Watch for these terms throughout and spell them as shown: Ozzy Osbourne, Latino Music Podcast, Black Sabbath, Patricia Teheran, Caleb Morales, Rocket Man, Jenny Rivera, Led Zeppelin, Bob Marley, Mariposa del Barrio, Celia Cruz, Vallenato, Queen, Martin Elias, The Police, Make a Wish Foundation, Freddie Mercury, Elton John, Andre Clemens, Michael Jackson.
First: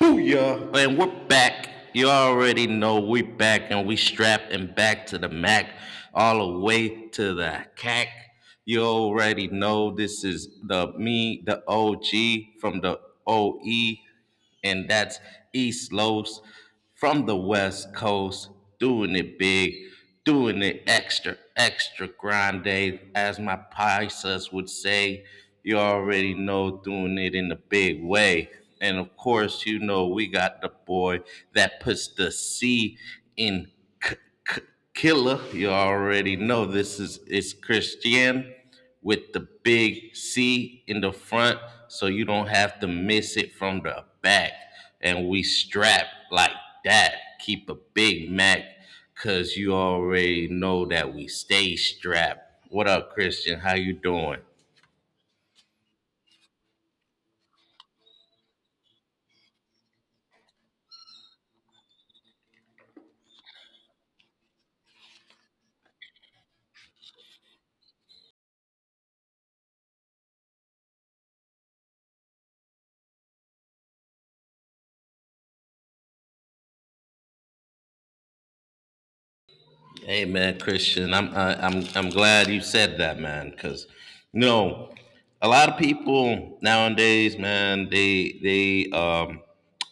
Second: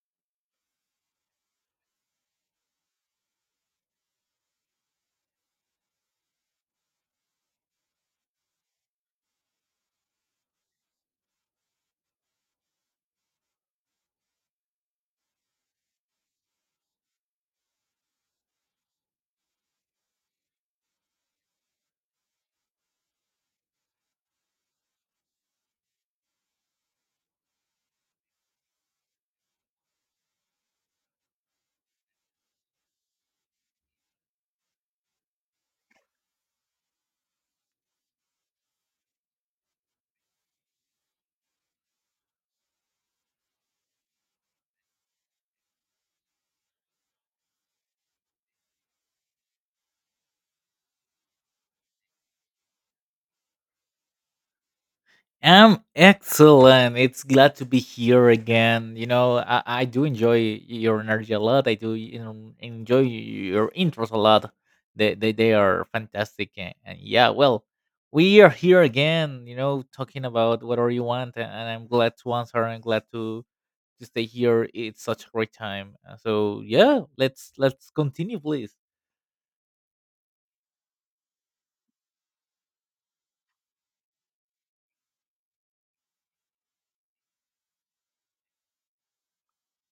Booyah! And we're back. You already know we back and we strapped and back to the Mac, all the way to the CAC. You already know this is the me, the OG from the OE, and that's East Los from the West Coast, doing it big, doing it extra, extra grande, as my Pisces would say. You already know, doing it in a big way. And of course, you know, we got the boy that puts the C in k- k- killer. You already know this is it's Christian with the big C in the front so you don't have to miss it from the back. And we strap like that. Keep a Big Mac because you already know that we stay strapped. What up, Christian? How you doing? I'm excellent. It's glad to be here again. You know, I do enjoy your energy a lot. I do enjoy your intros a lot. They are fantastic. And yeah, well, we are here again, you know, talking about whatever you want. And I'm glad to answer. I'm glad to stay here. It's such a great time. So yeah, let's continue, please. Hey man, Christian, I'm I, I'm glad you said that, man, because you know a lot of people nowadays, man, they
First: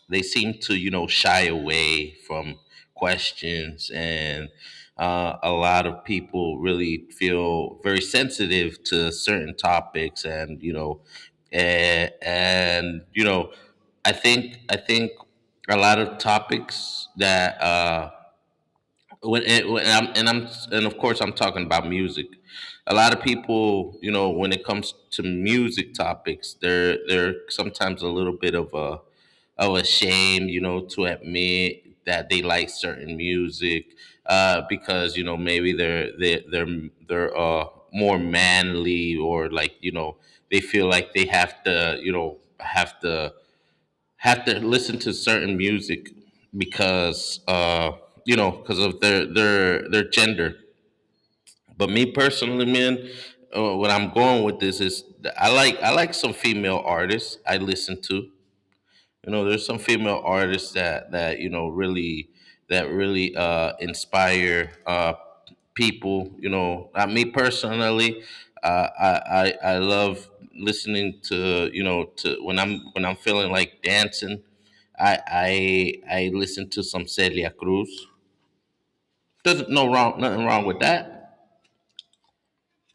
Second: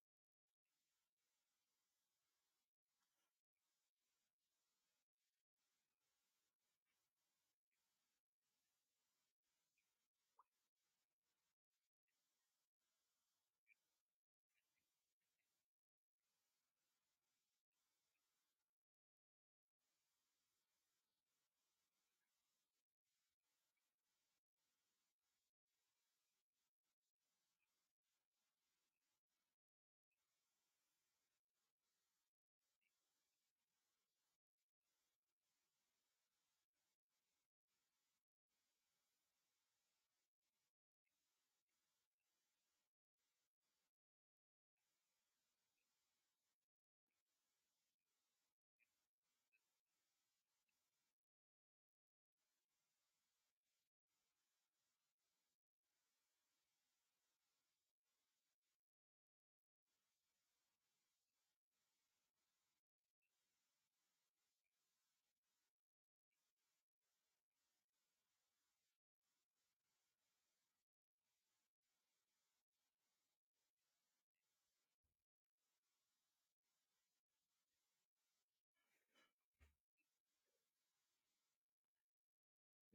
they seem to, you know, shy away from questions, and a lot of people really feel very sensitive to certain topics, and you know, and you know, I think a lot of topics that. When, it, when I'm and of course I'm talking about music. A lot of people, you know, when it comes to music topics, they're sometimes a little bit of a shame, you know, to admit that they like certain music, because you know maybe they're they are they they're, more manly or like, you know, they feel like they have to listen to certain music because you know because of their gender. But me personally, man, what I'm going with this is I like, I like some female artists I listen to. You know, there's some female artists that you know really that really, inspire, people. You know, me personally, uh, I, I love listening, to you know, to when I'm feeling like dancing. I listen to some Celia Cruz. Doesn't no wrong, nothing wrong with that.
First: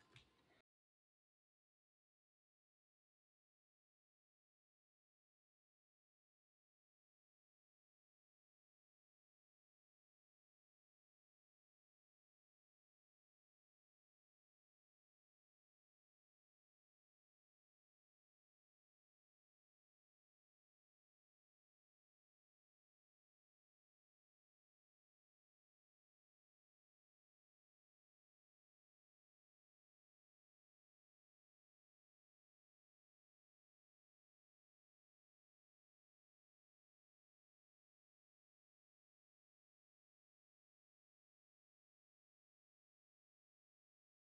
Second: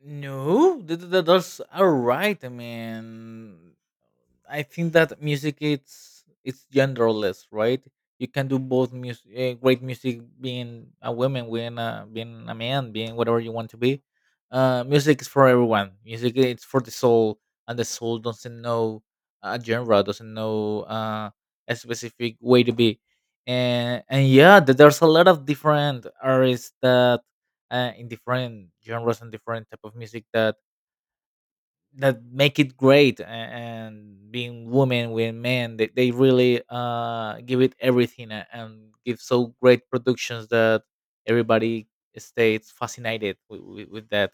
No, that's all right. I mean, I think that music it's genderless, right? You can do both music, great music, being a woman, being a man, being whatever you want to be. Music is for everyone. Music it's for the soul, and the soul doesn't know a genre, doesn't know a specific way to be. And yeah, there's a lot of different artists that in different genres and different type of music that make it great and being women with men they really give it everything and give so great productions that everybody stays fascinated with that.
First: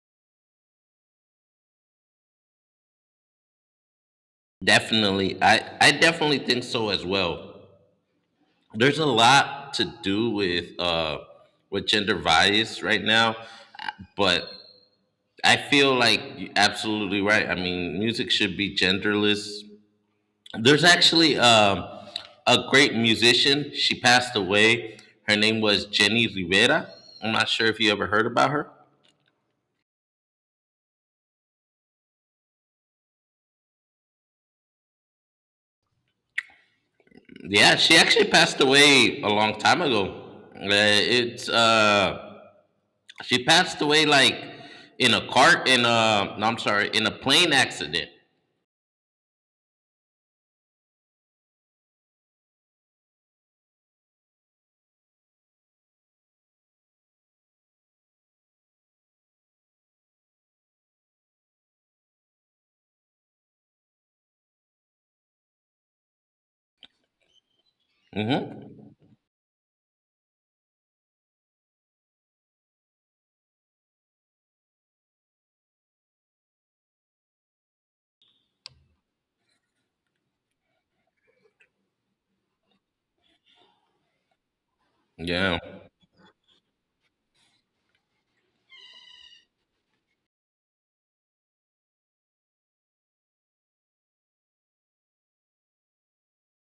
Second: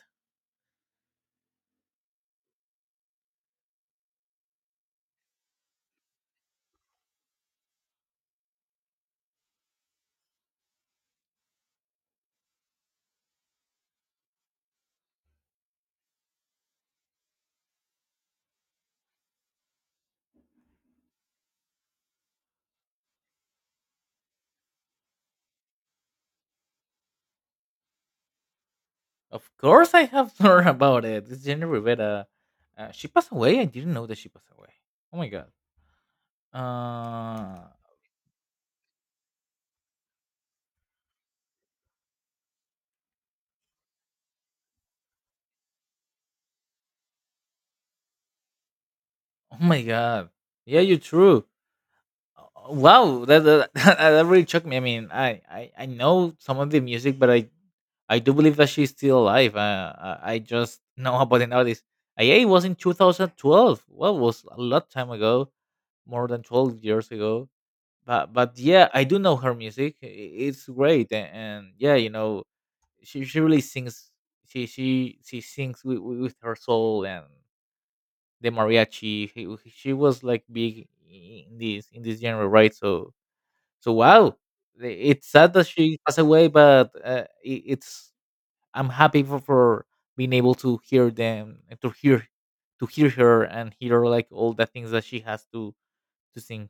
Definitely, I definitely think so as well. There's a lot to do with gender bias right now, but I feel like you're absolutely right. I mean, music should be genderless. There's actually a great musician, she passed away. Her name was Jenny Rivera. I'm not sure if you ever heard about her. Of course I have learned about it. It's Jenny Rivera. She passed away. I didn't know that she passed away. Oh my god. uh Yeah, she actually passed away a long time ago. It's she passed away like in a cart in a no, I'm sorry, in a plane accident. oh my god. Yeah, you're true. Wow, that that really shocked me. I mean, I know some of the music, but I do believe that she's still alive. I just know about an artist. IA was in 2012. Well, was a lot time ago, more than 12 years ago. But Hmm. yeah, I do know her music. It's great, and yeah, you know, she really sings. She sings with her soul and the mariachi. She was like big in this genre, right? So wow, it's sad Yeah, that she passed away, but it, it's I'm happy for being able to hear them and to hear her and hear like all the things that she has to sing.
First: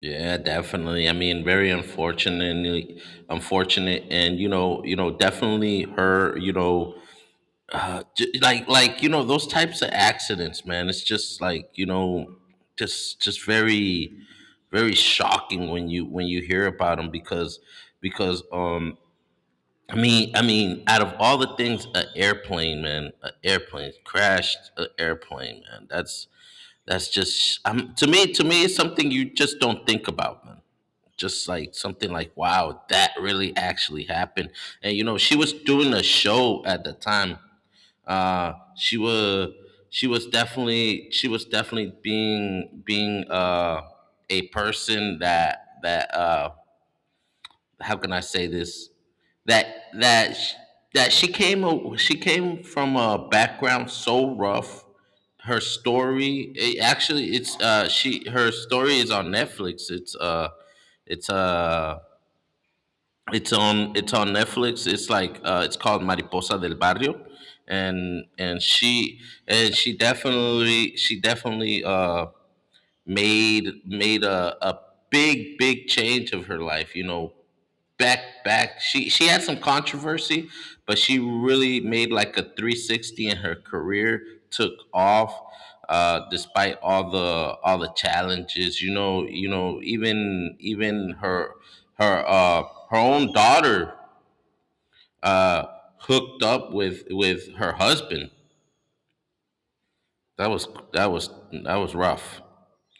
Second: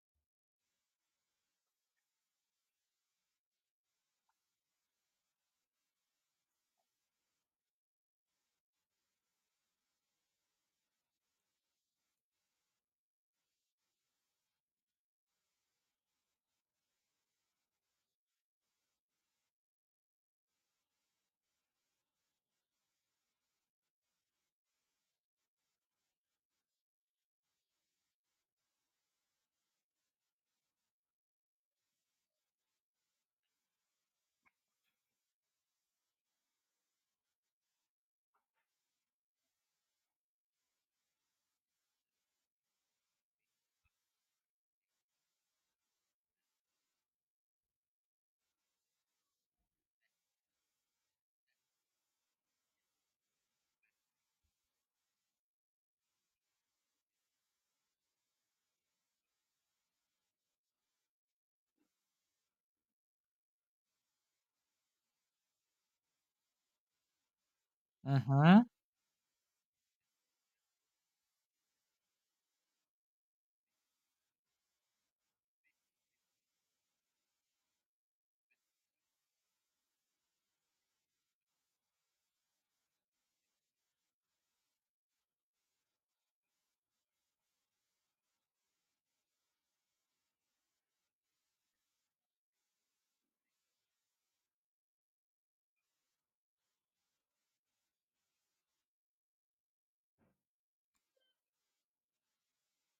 yeah, definitely. I mean, very unfortunately, unfortunate, and you know, definitely her. You know, like, you know, those types of accidents, man. It's just like, you know, just very, very shocking when you hear about them because, I mean, out of all the things, an airplane, man, an airplane crashed, an airplane, man. That's just to me. To me, it's something you just don't think about, man. Just like something like, wow, that really actually happened. And you know, she was doing a show at the time. She was, she was definitely being, being a person that how can I say this, that that sh- she came, she came from a background so rough. Her story, it actually it's she her story is on Netflix. It's uh it's on Netflix. It's like, it's called Mariposa del Barrio, and Mhm. she, and she definitely, made, made a big, big change of her life. You know, back she had some controversy, but she really made like a 360 in her career, took off, despite all the challenges. You know, you know, even, even her, her, her own daughter, uh hooked up with her husband. That was that was rough.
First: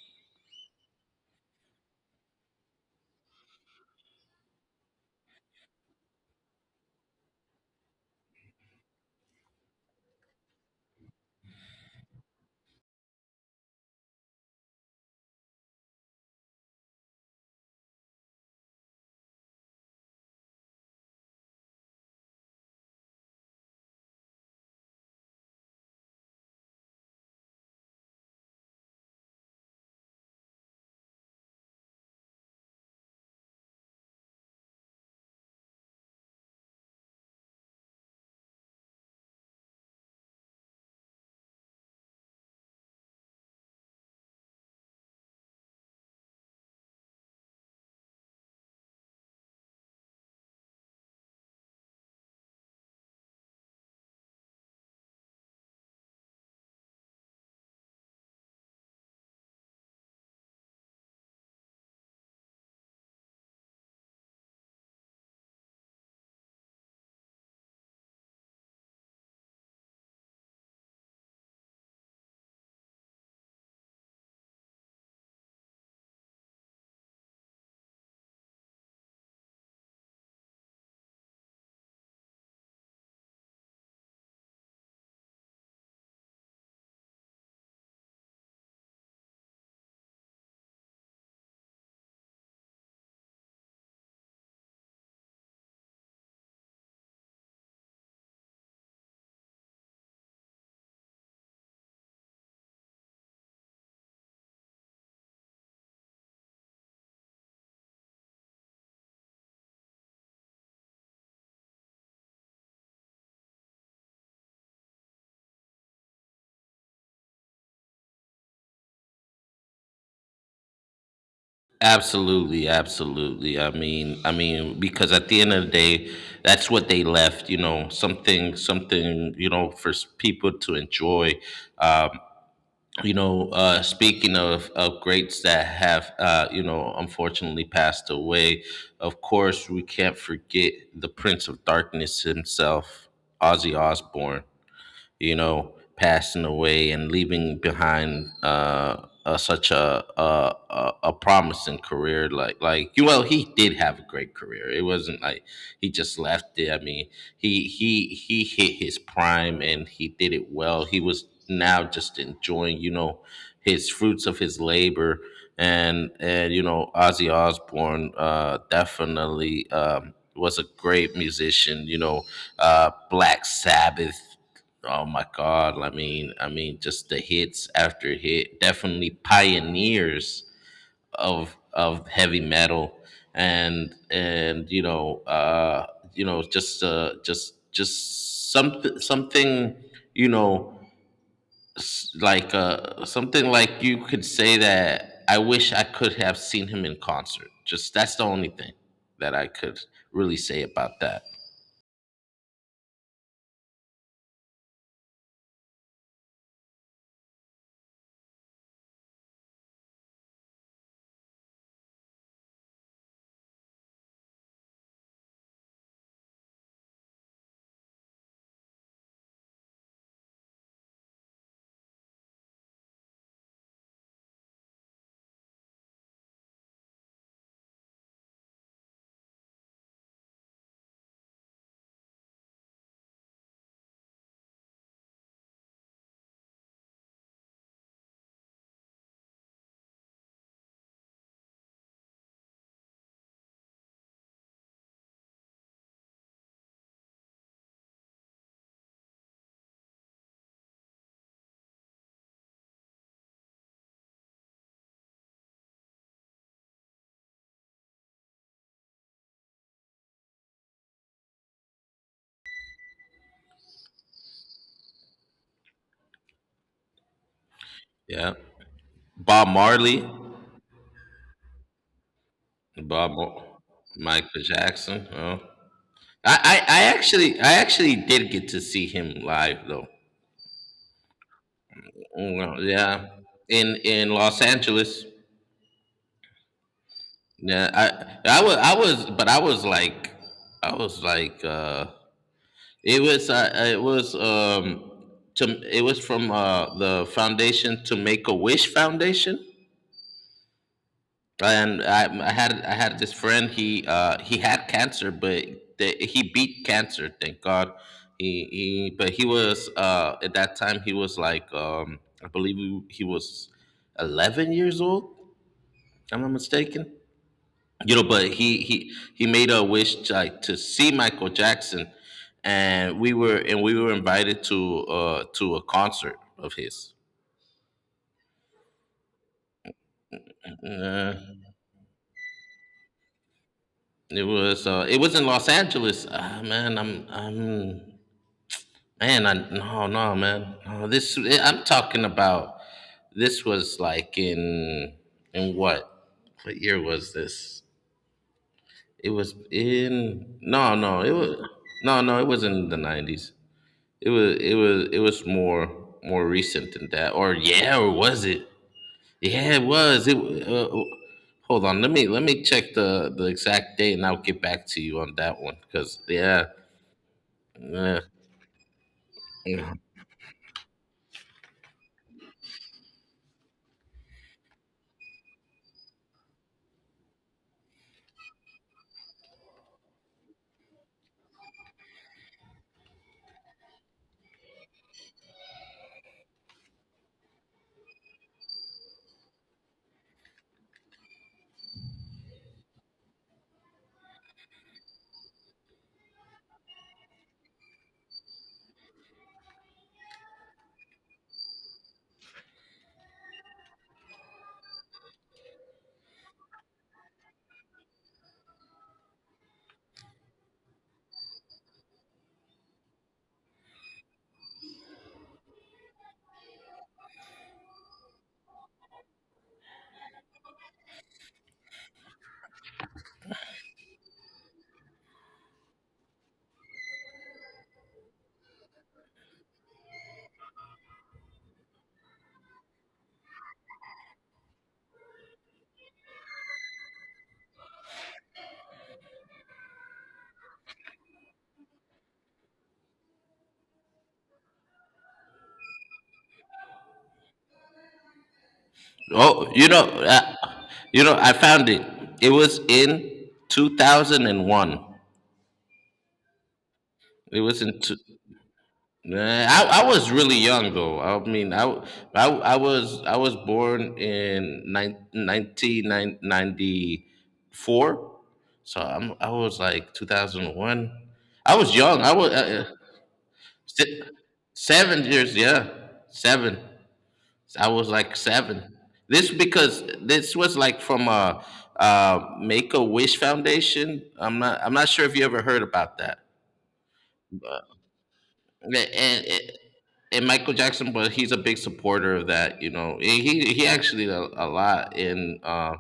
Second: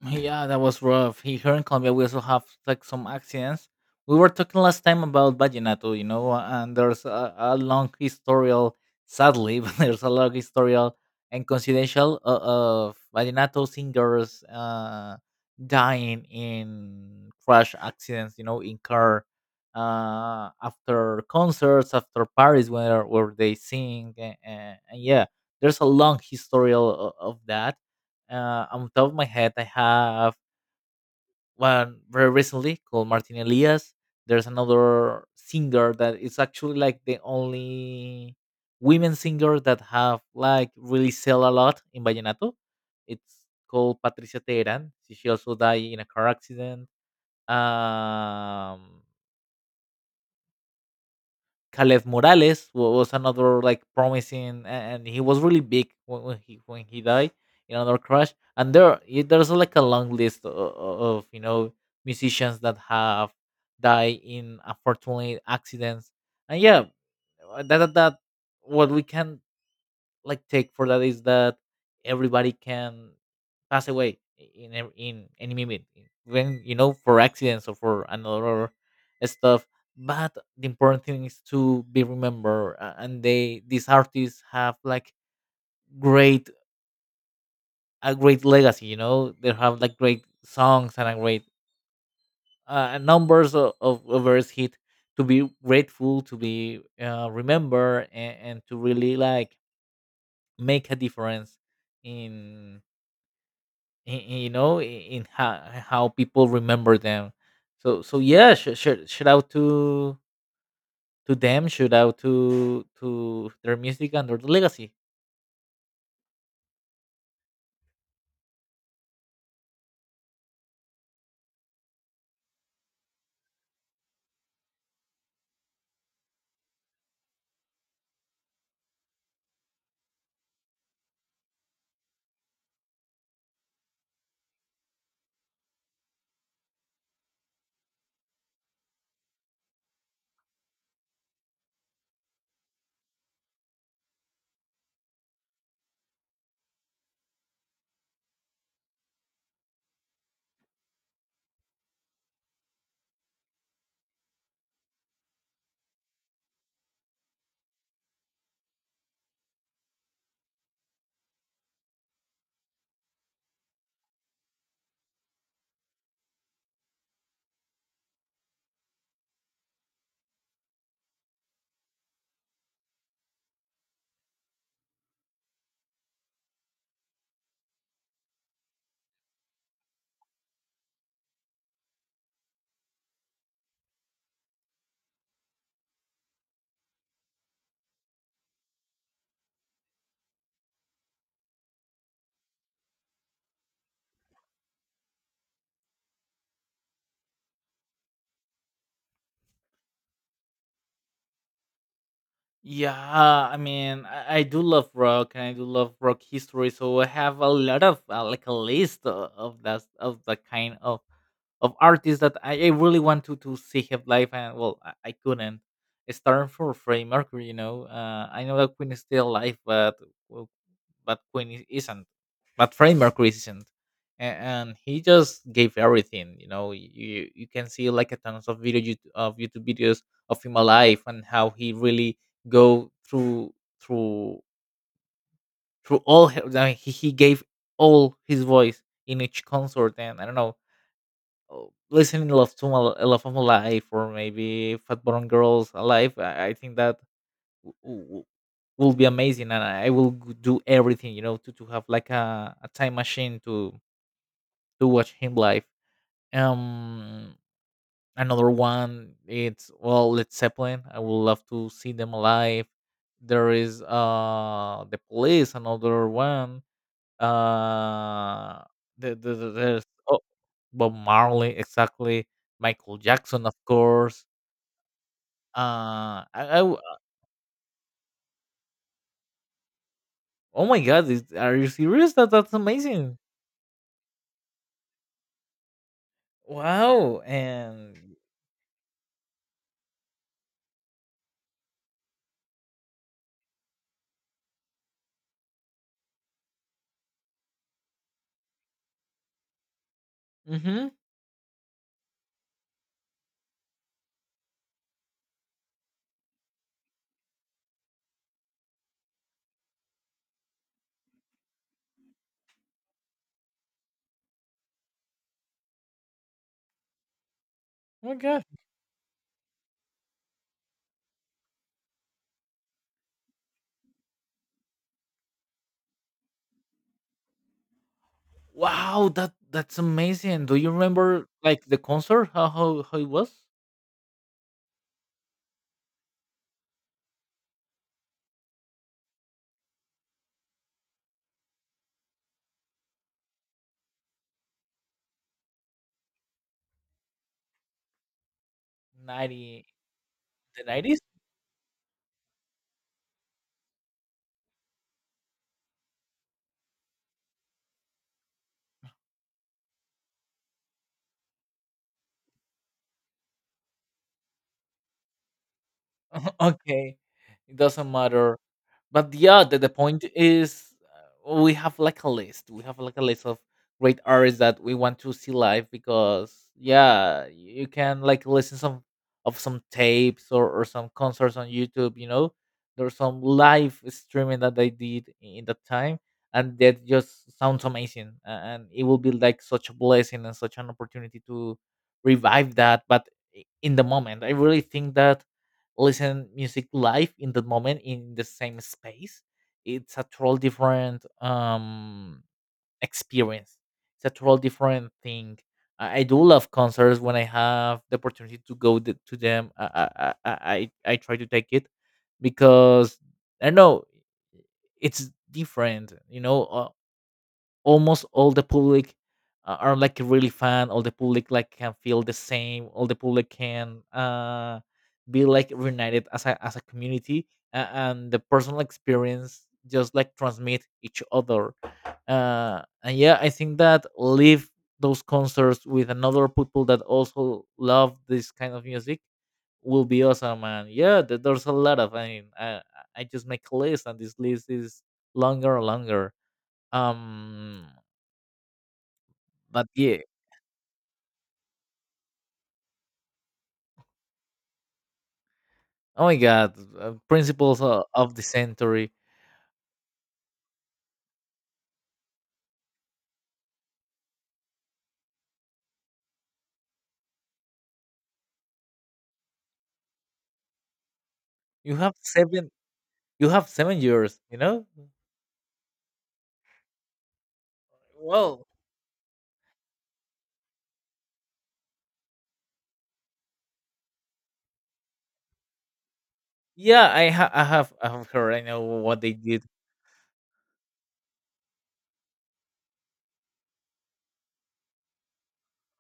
Yeah, that was rough. Here in Colombia, we also have like some accidents. We were talking last time about vallenato, you know, and there's a long historial, sadly, but there's a long historial and confidential of vallenato singers dying in crash accidents, you know, in car, after concerts, after parties where they sing, and yeah, there's a long historial of that. On top of my head, I have one very recently called Martin Elias. There's another singer that is actually like the only women singer that have like really sell a lot in vallenato. It's called Patricia Teheran. She also died in a car accident. Um, Caleb Morales was another like promising, and he was really big when he died in another crash. And there's like a long list of, you know, musicians that have died in unfortunate accidents. And yeah, that what we can like take for that is that everybody can pass away in any moment, when you know, for accidents or for another stuff, but the important thing is to be remembered, and they, these artists have like great a great legacy, you know, they have like great songs and a great numbers of various hit to be grateful to be remembered, and to really like make a difference in in, you know, how people remember them. So yeah, shout out to them, shout out to their music and their legacy. Absolutely, absolutely. I mean, because at the end of the day, that's what they left. You know, something, something, you know, for people to enjoy. Um, you know, speaking of greats that have, you know, unfortunately passed away. Of course, we can't forget the Prince of Darkness himself, Ozzy Osbourne, you know, passing away and leaving behind, such a, a promising career. Like, well, he did have a great career. It wasn't like he just left it. I mean, he hit his prime and he did it well. He was now just enjoying, you know, his fruits of his labor. And you know, Ozzy Osbourne, definitely, was a great musician. You know, Black Sabbath. Oh my God! I mean, just the hits after hit, definitely pioneers of heavy metal, and you know, just, something, you know, something like you could say that I wish I could have seen him in concert. Just that's the only thing that I could really say about that. Yeah, I mean, I do love rock, and I do love rock history, so I have a lot of, like a list of that, of the kind of artists that I really want to see have live, and well, I couldn't, starting for Freddie Mercury, you know. I know that Queen is still alive, but well, but Queen isn't, but Freddie Mercury isn't. And he just gave everything. You know, you can see like a tons of video YouTube, of YouTube videos of him alive, and how he really go through through all. He- I he gave all his voice in each concert, and I don't know. Oh, listening Love of My Life, or maybe Fat Bottom Girls Alive, I think that will be amazing, and I will do everything, you know, to have like a time machine to watch him live. um Another one, it's, well, Led Zeppelin, I would love to see them alive. There is the Police, another one. Yeah, Uh Bob the- there's Marley. Oh, Bob Marley, exactly. Michael Bob, Jackson, of Mo- course. Michael Jackson. Oh, uh i, I w- I actually did get to see him live though. oh my god, are you serious? Oh, That's well, yeah, amazing. In Los Angeles. Wow. Yeah, And... but I was like, it was, uh, it was, um, it was from, the foundation, to Make a Wish Foundation. Mhm. And I had this friend. He, he had cancer, but he beat cancer. Thank God. He but he was, at that time he was like, I believe he was 11 years old. If I'm not mistaken. You know, Oh my but god. he made a wish like to see Michael Jackson, and we were invited to, to a concert of his. Wow, that's amazing. Do you Uh, remember like the concert? How it was? It was in Los Angeles. Ah man, I'm man, I, no, no, man. No, I'm talking about. This was like in what? What year was this? It was 90? in, The no, 90s? no. It was, no, no. It wasn't in the 90s. It was, it was more, more recent than that. Or yeah, or was it? Yeah, it was. Hold on. Let me check the exact date, and I'll get back to you on that one. Cause yeah, Okay. It doesn't yeah. matter. But yeah, the Yeah. point is, we have like a list, we have like a list of great artists that we want to see live, because yeah, you can like listen some of some tapes, or some concerts on YouTube, you know. There's some live streaming that they did in that time, and that just sounds amazing, and it will be like such a blessing and such an opportunity to revive that. But in the moment, I really think that listen music live in that moment in the same space, it's a total different experience. It's a total different thing. I do love concerts. When I have the opportunity to go to them, I try to take it, because I don't know, it's different, you know. Almost all the public, are like really fan. All the public like can feel the same. All the public can be like reunited as a community. And the personal experience just like transmit each other. And yeah, I think that live those concerts with another people that also love this kind of music will be awesome. And yeah, there's a lot of. I mean, I just make a list, and this list is longer and longer. um Oh, but yeah. You know, I found it. It was in 2001. Oh my god, It principles was in two, of the century. I was really young though. I mean, I was born in 1994. So I'm, I was like 2001. I was You have young. I was seven. You have seven se- years. you know. 7 years, yeah. 7. I was like Well, seven. This, because this was like from a, Make a Wish Foundation. I'm not sure if you ever heard about that. yeah, I have heard. I know And, what they and did. and Michael Jackson, but he's a big supporter of that. You know, and he actually did a lot in. Uh,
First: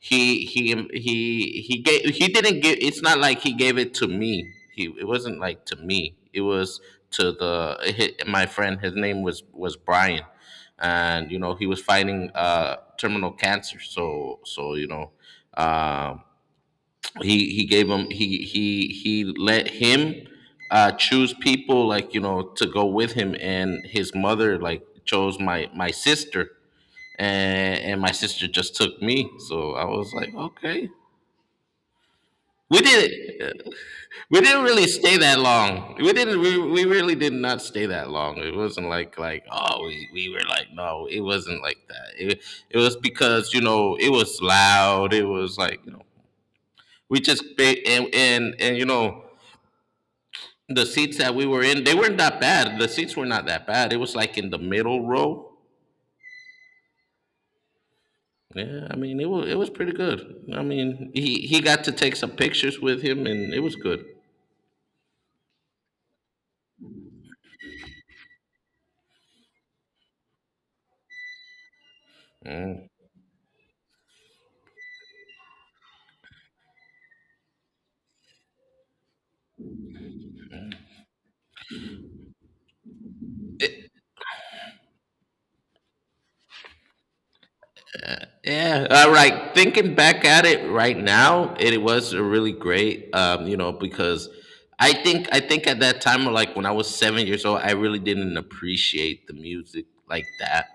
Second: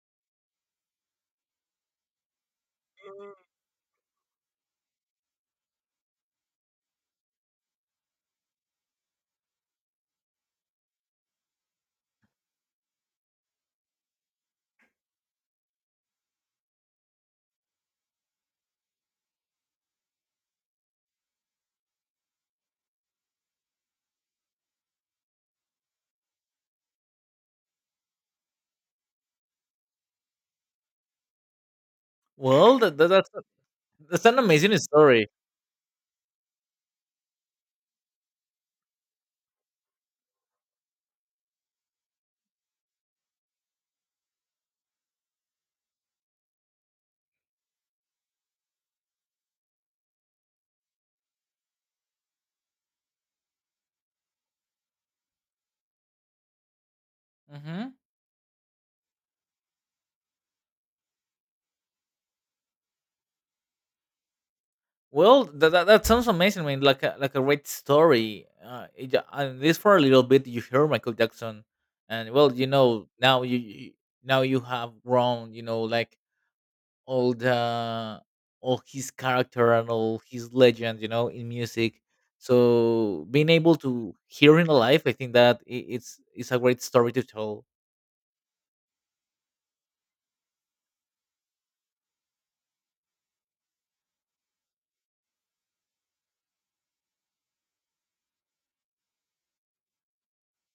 he he um, He gave, he didn't give. It's not like he gave it to me. He It wasn't like to me. It was to the hi my friend. His name was Brian, and you know, he was fighting, terminal cancer. So so you know. Um, he gave him, he let him, choose people, like, you know, to go with him, and his mother like chose my, my sister, and my sister just took me. So I was like, okay, Well, we didn't that's an we didn't amazing really stay story. that long. We really did not stay that long. It wasn't like, oh, we were like, no, it wasn't like that. It was because, you know, it was loud. It was like, you know, we just ba- and you know, the seats that we were in, they weren't that bad. The seats were not that bad. It was like in the middle row. Hmm. Yeah, I mean, it was pretty good. I mean, he got to take some pictures with him, and it was good. Well, that sounds amazing. I Like like a great story. At least for a little bit, you hear Michael Jackson, and, well, you Mm. know, now now you have grown. You know, like all the all his character and all his legend, you know, in music. So being able to hear him alive, I think that it's a great story to tell. Yeah, all right. Thinking back at it right now, it was a really great, you know, because I think at that time, like when I was 7 years old, I really didn't appreciate the music like that.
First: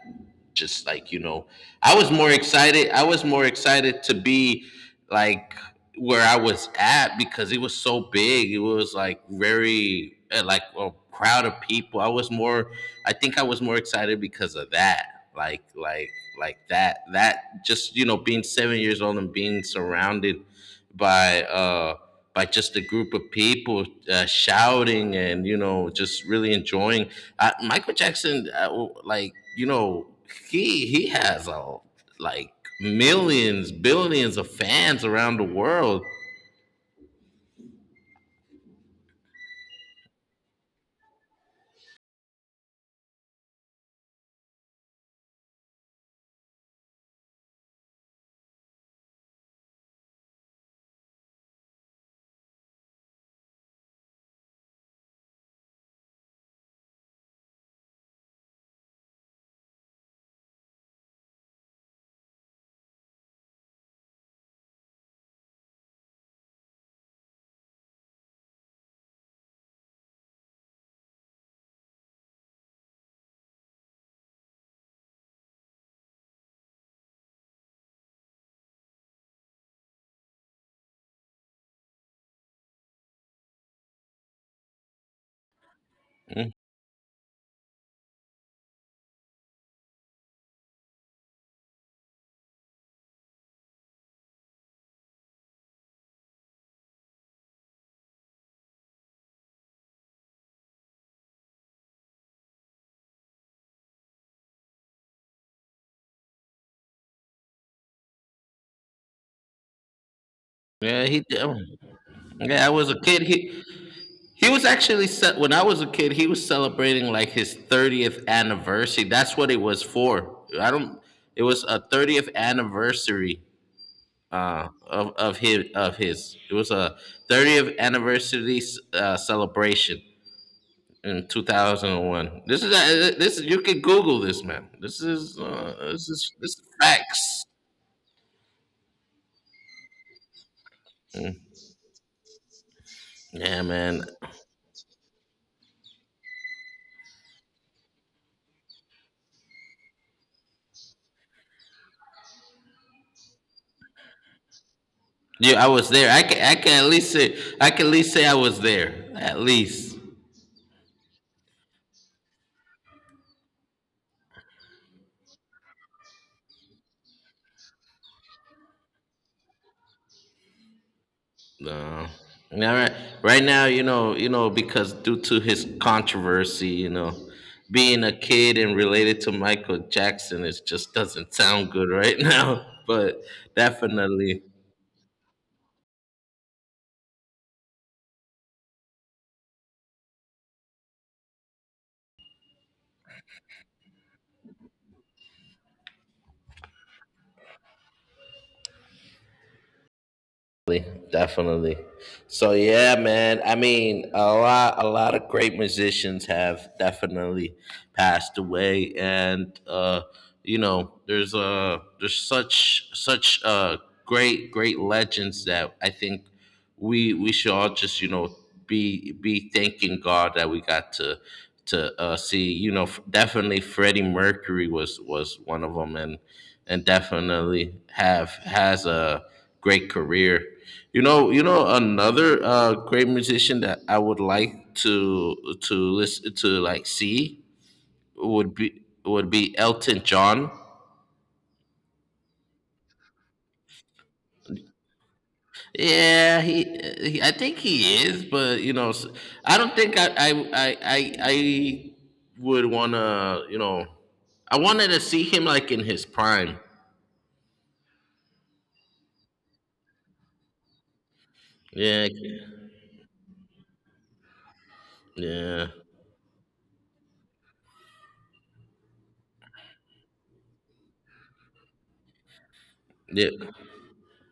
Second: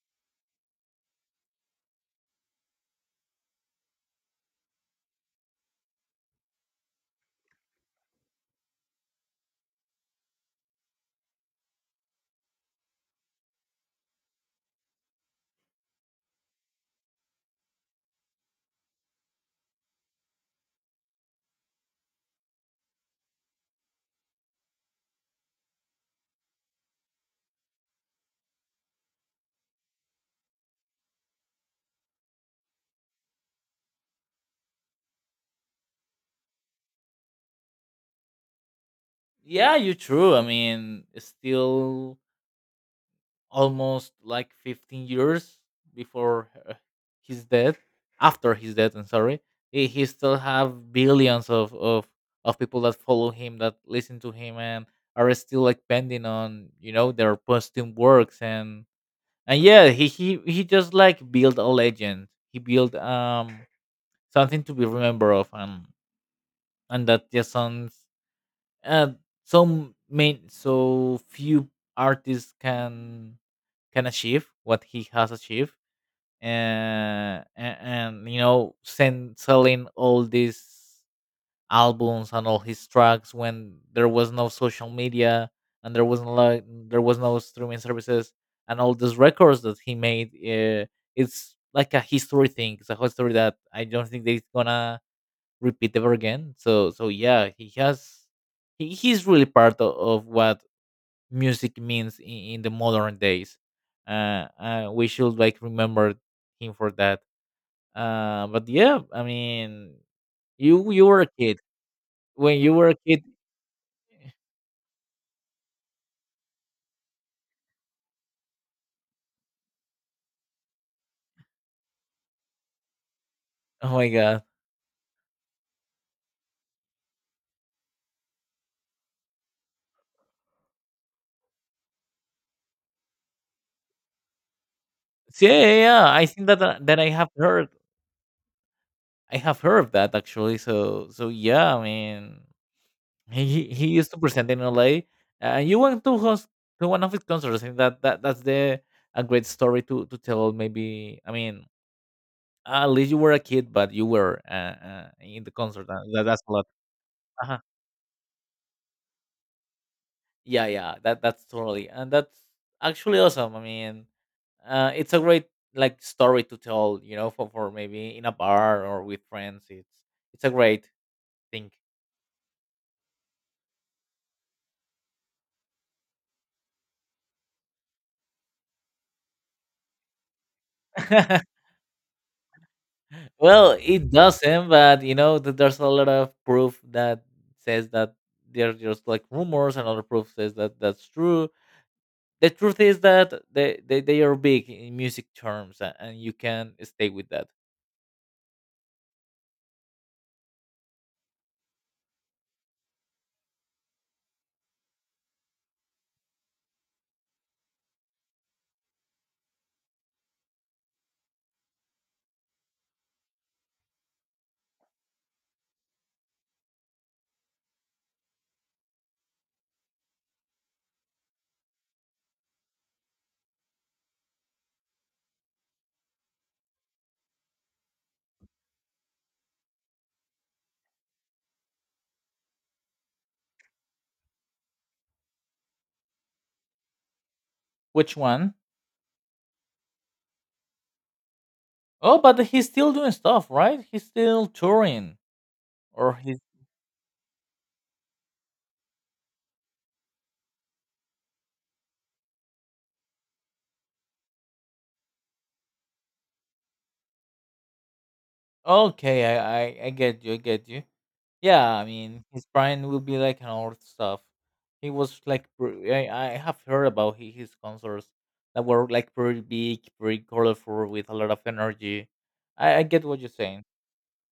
Just like, you know, I was more excited to be like where I was at because it was so big. It was like very, like a crowd of people. I was more. I think I was more excited because of that like like like that just being 7 years old and being surrounded by uh by just a group of people shouting and just really enjoying Michael Jackson, like you know he has a like millions, billions of fans around the world. Yeah, you're true. I mean, it's still almost like 15 years before, his death, after his death, I'm sorry. He still have billions of people that follow him, that listen to him, and are still like pending on, you know, their posting works. And yeah, he just like built a legend, he built, something to be remembered of. And that just sounds, uh so main, so few artists can achieve what he has achieved. And and, you know, send selling all these albums and all his tracks, when there was no social media, and there wasn't Mm. like there was no streaming services, and all those records that he made. It's like a history thing, it's a history that I don't think that it's gonna repeat ever again. So yeah, he has, he's really part of what music means in the modern days. We should like remember him for that. But yeah, I mean, you yeah were he a kid, when yeah I you were was a a kid kid. He was actually set when I was a kid. He was celebrating like his 30th anniversary. That's what it was for. I don't. It was a 30th anniversary Oh my god. Of his of his. It was a 30th anniversary celebration in 2001. This is You can Google this, man. So, yeah, yeah, yeah. I think This that, is I have facts. heard. I have heard of that, actually. So Mm. yeah, I mean, he he Yeah, he man. used to present in LA, and you went to host to one of his concerts. I think that's the a great story to tell. Maybe, I mean, at least you were a kid, but you were, in the Yeah, I concert. was there. That's a lot. Uh-huh. I can at least say I was there. At least. Yeah, yeah, that's totally, and that's actually awesome. I mean, it's a great, like, story to tell, you know, for maybe in a bar or with friends. It's a great thing. No. Now, right, right now, because due to his controversy, being a kid and related to Michael Jackson, it just doesn't sound good right now. But Well, it definitely, doesn't, but you know, there's a lot of proof that says that they're just like rumors, and other proof says that that's true. The truth is that they are big in music terms, and you can stay with that. definitely. So yeah, man. I mean, a lot of great musicians have definitely passed away, and there's such, such great, great legends that I think we should all just be thanking God that we got to to see. Definitely Freddie Mercury was one of them, and definitely have has a great career. You know, another great musician that I would like to listen to, like see, Which would one? be Elton John. Oh, but he's still doing stuff, right? He's still touring. Or he's Yeah, he, he I think he is, but I don't think I would want to, I wanted to see him like in his prime. Okay. I get you. I get you. Yeah, I Yeah. mean, his Brian will be like an old stuff. He was like Yeah. pre- I have heard about his concerts, that were like pretty big, pretty colorful, with a lot of energy. I get what you're Yeah. saying.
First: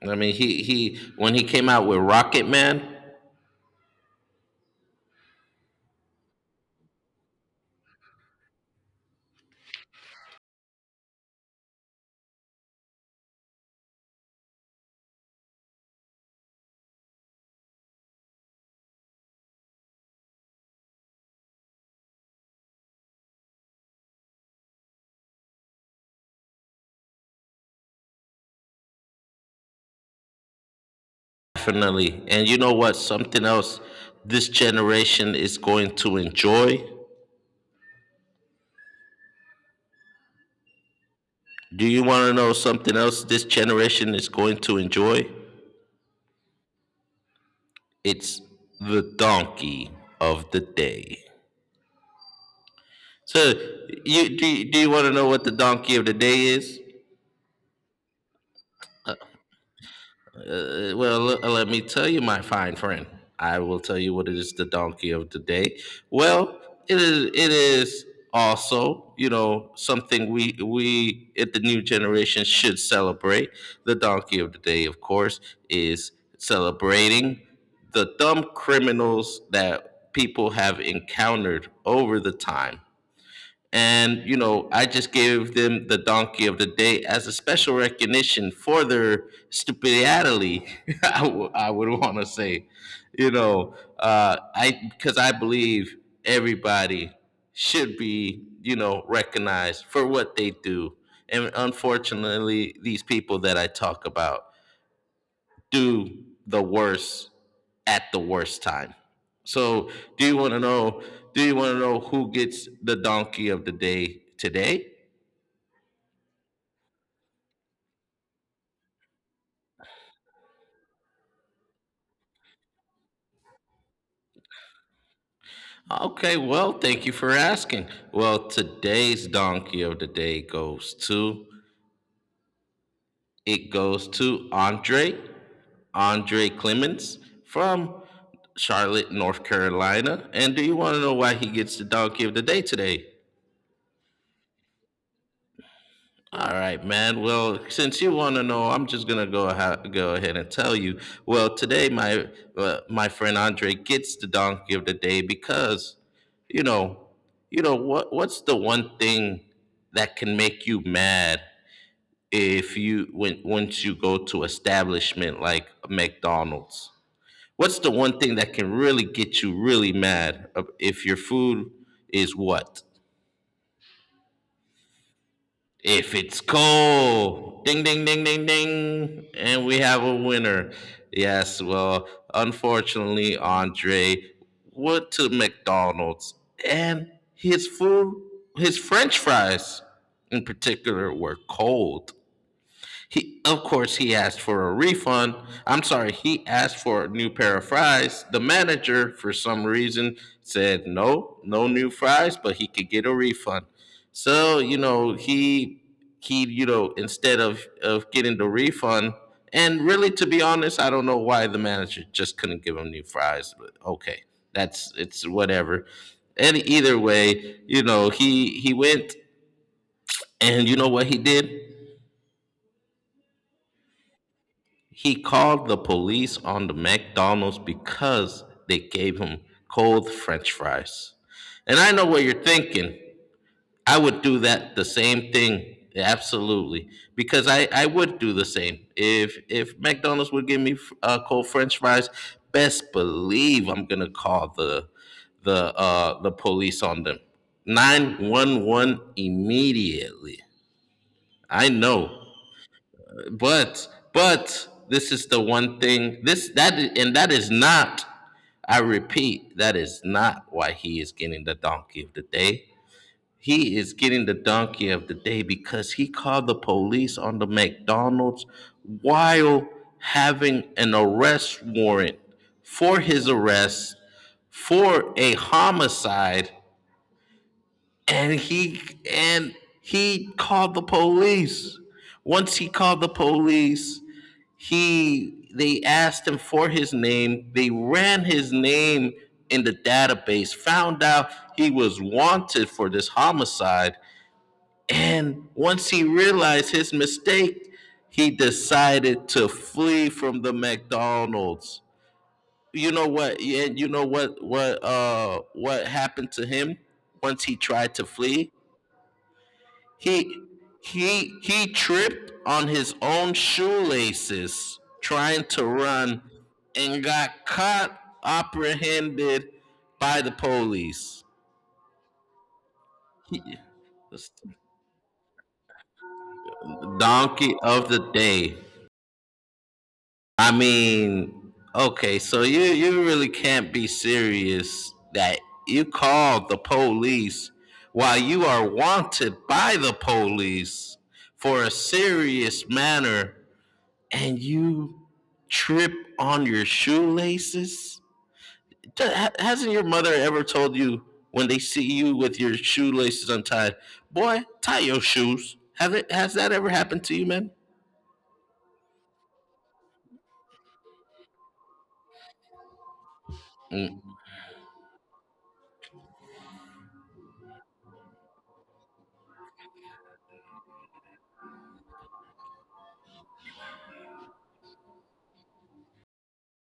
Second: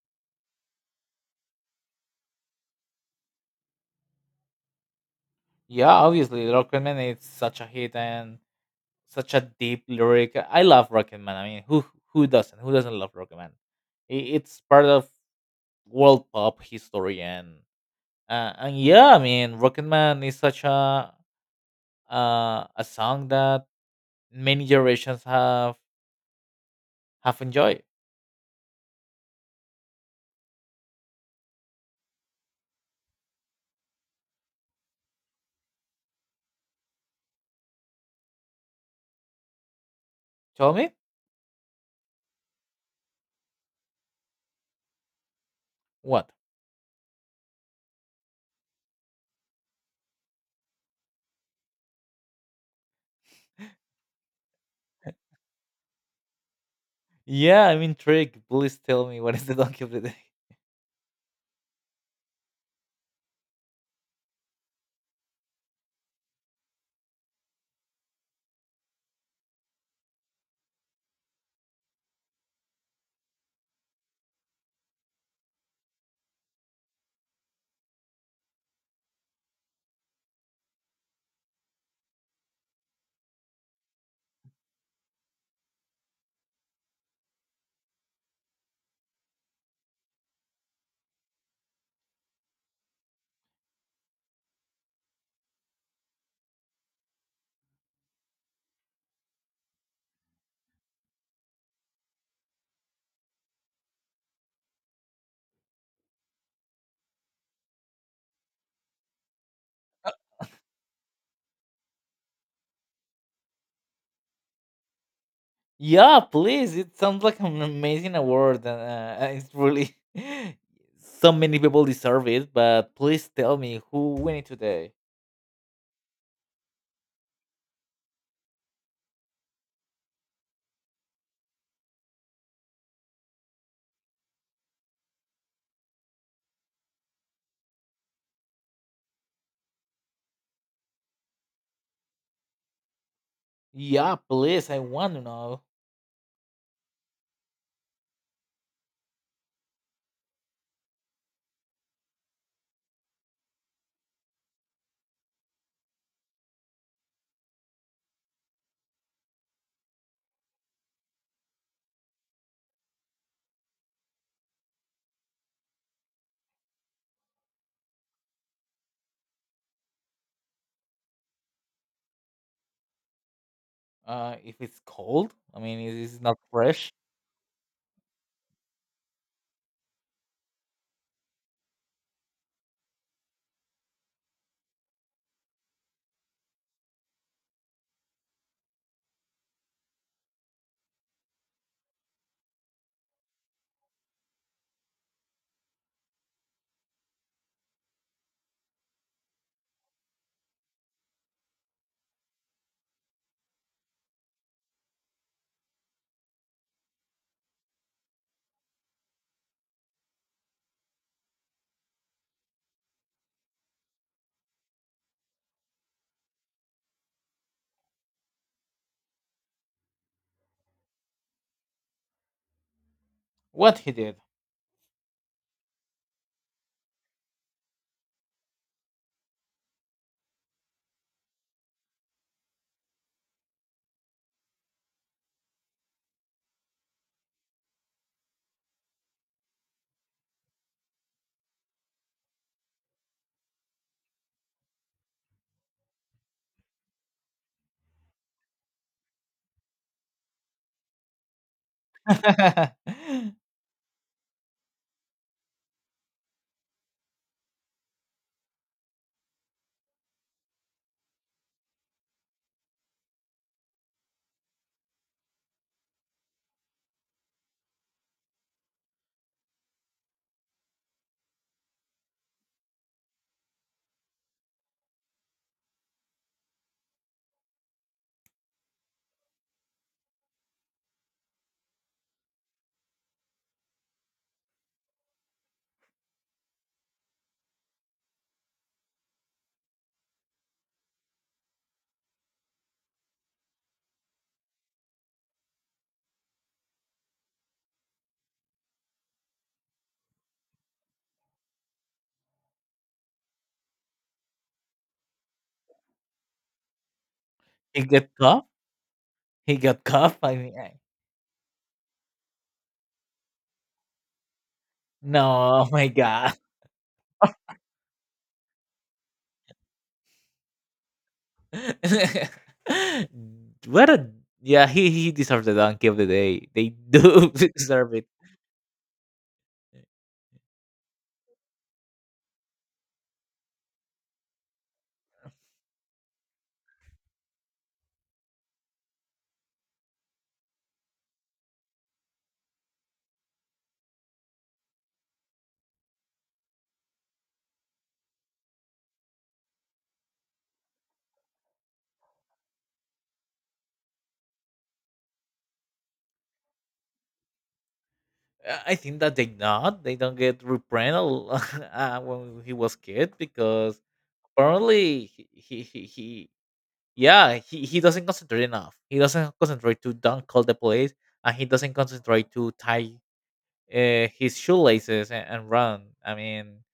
I mean, he when he came out with Rocket Man. Yeah, obviously, Rocket Man is such a hit and such a deep lyric. I love Rocket Man. I mean, who doesn't? Who doesn't love Rocket Man? It's part of world pop history, and yeah, I mean, Rocket Man is such a song that many generations have enjoyed. Definitely. And you know what? Something else this generation is going to enjoy. Tell me. Do you want to know something else this generation is going to enjoy? What? It's the donkey of the day. So, do you want to know what the donkey of the day is? Yeah, I'm intrigued. Please tell me what is the donkey of the day. Let me tell you, my fine friend. I will tell you what it is, the donkey of the day. Well, it is also, you know, something we at the new generation should celebrate. The donkey of the day, of course, is celebrating the dumb criminals that people have encountered over the time and, you know, I just gave them the donkey of the day as a special recognition for their stupidity, I would want to say. You know, I, because I believe everybody should be, you know, recognized for what they do. And unfortunately, these people that I talk about, do the worst at the worst time. So, do you want to know? Do you want to know who gets the donkey of the day today? Yeah, please. It sounds like an amazing award, and, it's really, so many people deserve it. But please tell me who win it today. Okay, well, thank you for asking. Well, today's donkey of the day goes to, Andre, Clemens from Charlotte, North Carolina. And do you want to know why he gets the donkey of the day today? Yeah, please, I want to know. All right, man. Well, since you want to know, I'm just gonna go ahead and tell you. Well, today my my friend Andre gets the donkey of the day because you know, what's the one thing that can make you mad if you when once you go to establishment like McDonald's? What's the one thing that can really get you really mad if your food is what? If it's cold, I mean, it If is not it's fresh. cold, ding, ding, ding, ding, ding, and we have a winner. Yes, well, unfortunately, Andre went to McDonald's, and his food, his French fries in particular, were cold. He asked for a refund. I'm sorry, he asked for a new pair of fries. The manager, for some reason, said no, no new fries, but he could get a refund. So you know, he, you know, instead of getting the refund, and really, to be honest, I don't know why the manager just couldn't give him new fries. But okay, that's it's whatever. And either way, you know, he went, and you know what he did? What he did. He called the police on the McDonald's because they gave him cold french fries. And I know what you're thinking. I would do that the same thing. Absolutely. Because I would do the same. If McDonald's would give me cold french fries, best believe I'm going to call the police on them. 911 immediately. I know. But but this is the one thing this that and that is not, I repeat, that is not why he is getting the donkey of the day. He is getting the donkey of the day because he called the police on the McDonald's while having an arrest warrant for his arrest for a homicide and he and he called the police. Once he called the police, he they asked him for his name, they ran his name in the database, found out he was wanted for this homicide, and once he realized his mistake he decided to flee from the McDonald's. You know what? Yeah You know what happened to him once he He tried to got cuffed? flee? He got cuffed? I he mean, I he tripped on his own shoelaces trying no. to Oh my run god. and got caught, apprehended by the police. What a... yeah, he deserves the donkey of the day. They do Donkey of deserve the it. day. I mean, okay, so you really can't be serious that you called the police while you are wanted by the police for a serious manner and you trip on your shoelaces? Hasn't your mother ever told you, when they see you with your shoelaces untied, boy, tie your shoes? Has that ever happened to you, man? I think that they not. They don't get reprimanded when he was kid, because Mm. apparently he yeah, he doesn't concentrate enough. He doesn't concentrate to don't call the plays, and he doesn't concentrate to tie, his shoelaces, and run. I mean,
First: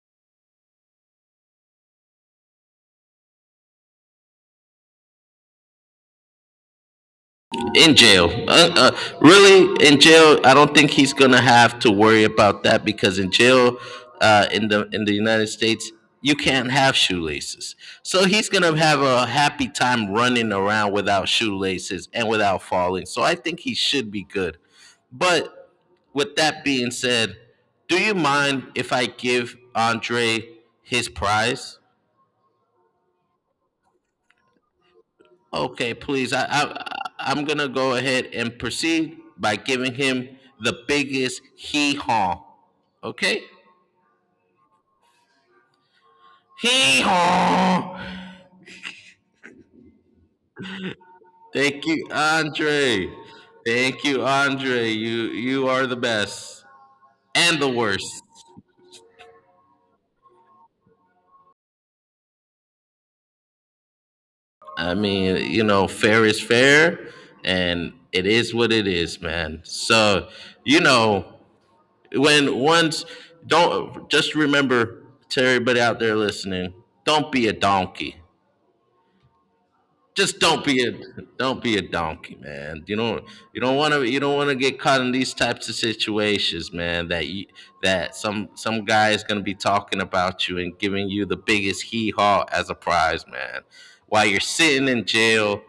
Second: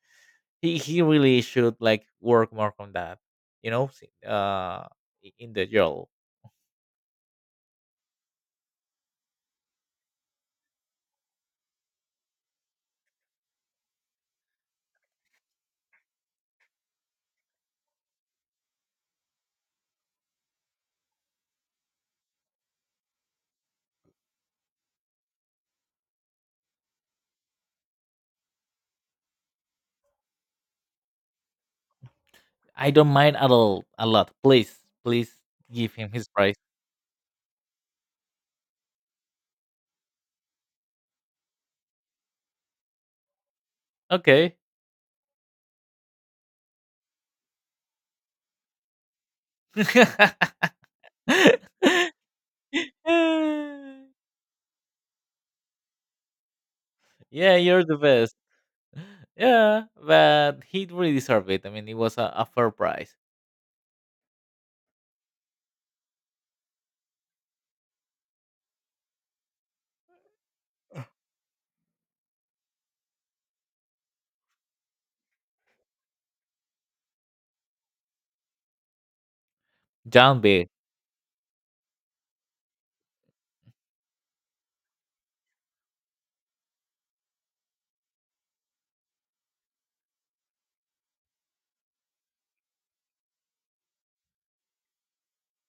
he really should like work more on that, you know. Uh in the jail. In jail. Really, in jail, I don't think he's gonna have to worry about that because in jail, in the United States, you can't have shoelaces. So he's gonna have a happy time running around without shoelaces and without falling. So I think he should be good. But with that being said, do you mind if I give Andre his prize? I don't mind at all, a lot, please, please. Give Okay, him his please. Prize. I'm gonna go ahead and proceed by giving him the biggest hee haw. Okay, Okay. hee haw. Thank you, Andre. Thank you, Andre. You are the best Yeah, and the you're the worst. best. Yeah, but he really deserved it. I mean, it was a fair price. I mean, you know, fair is fair, and it is what it is, man. So, you know, when once don't just remember, to everybody out there listening, don't be a donkey. Just John don't B. be a, don't be a donkey, man. You don't want to get caught in these types of situations, man. That some guy is gonna be talking about you and giving you the biggest hee haw as a prize, man. While you're sitting in jail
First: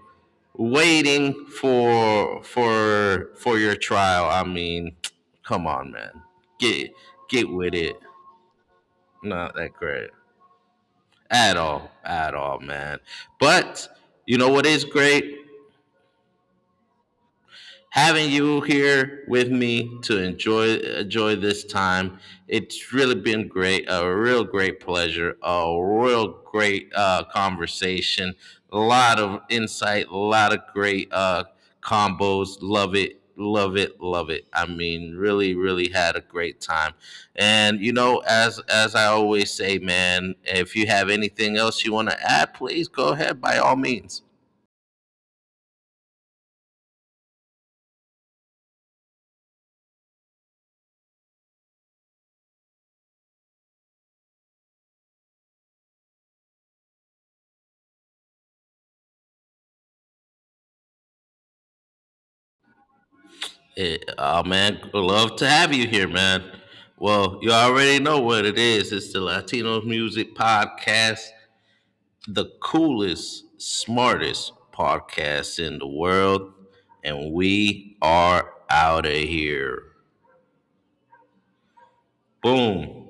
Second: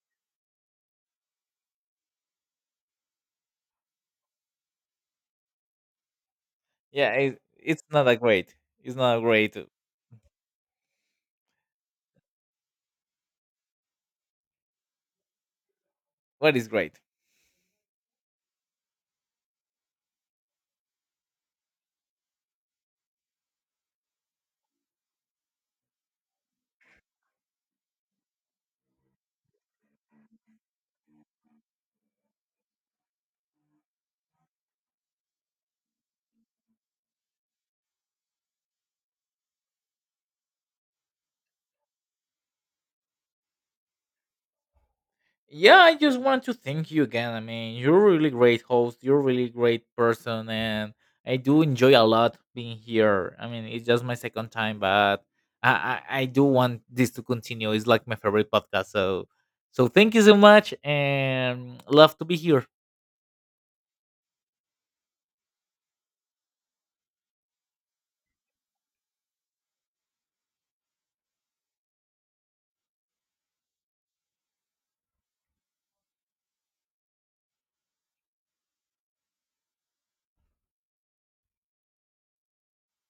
waiting for your trial. I mean, come on, man. Get Yeah, get with it's it. not a great, it's not a Not great that great at all, man. But you know what is great? what is great? Having you here with me to enjoy this time. It's really been great, a real great pleasure, a real great conversation, a lot of insight, a lot of great combos. Love it, love it, love it. I mean, really, really had a great time. And you know, as I always say, man, if you have anything else you want to add, please go ahead by all means. Yeah, I just want to thank you again. I mean, you're a really great host. You're a really great person, and I do enjoy a lot being here. I mean, it's just my second time, but I do want this to continue. It's like my favorite podcast. So thank you so much, and love to be here. Hey, oh man, love to have you here, man. Well, you already know what it is. It's the Latino Music Podcast, the coolest, smartest podcast in the world, and we are out of here. Boom.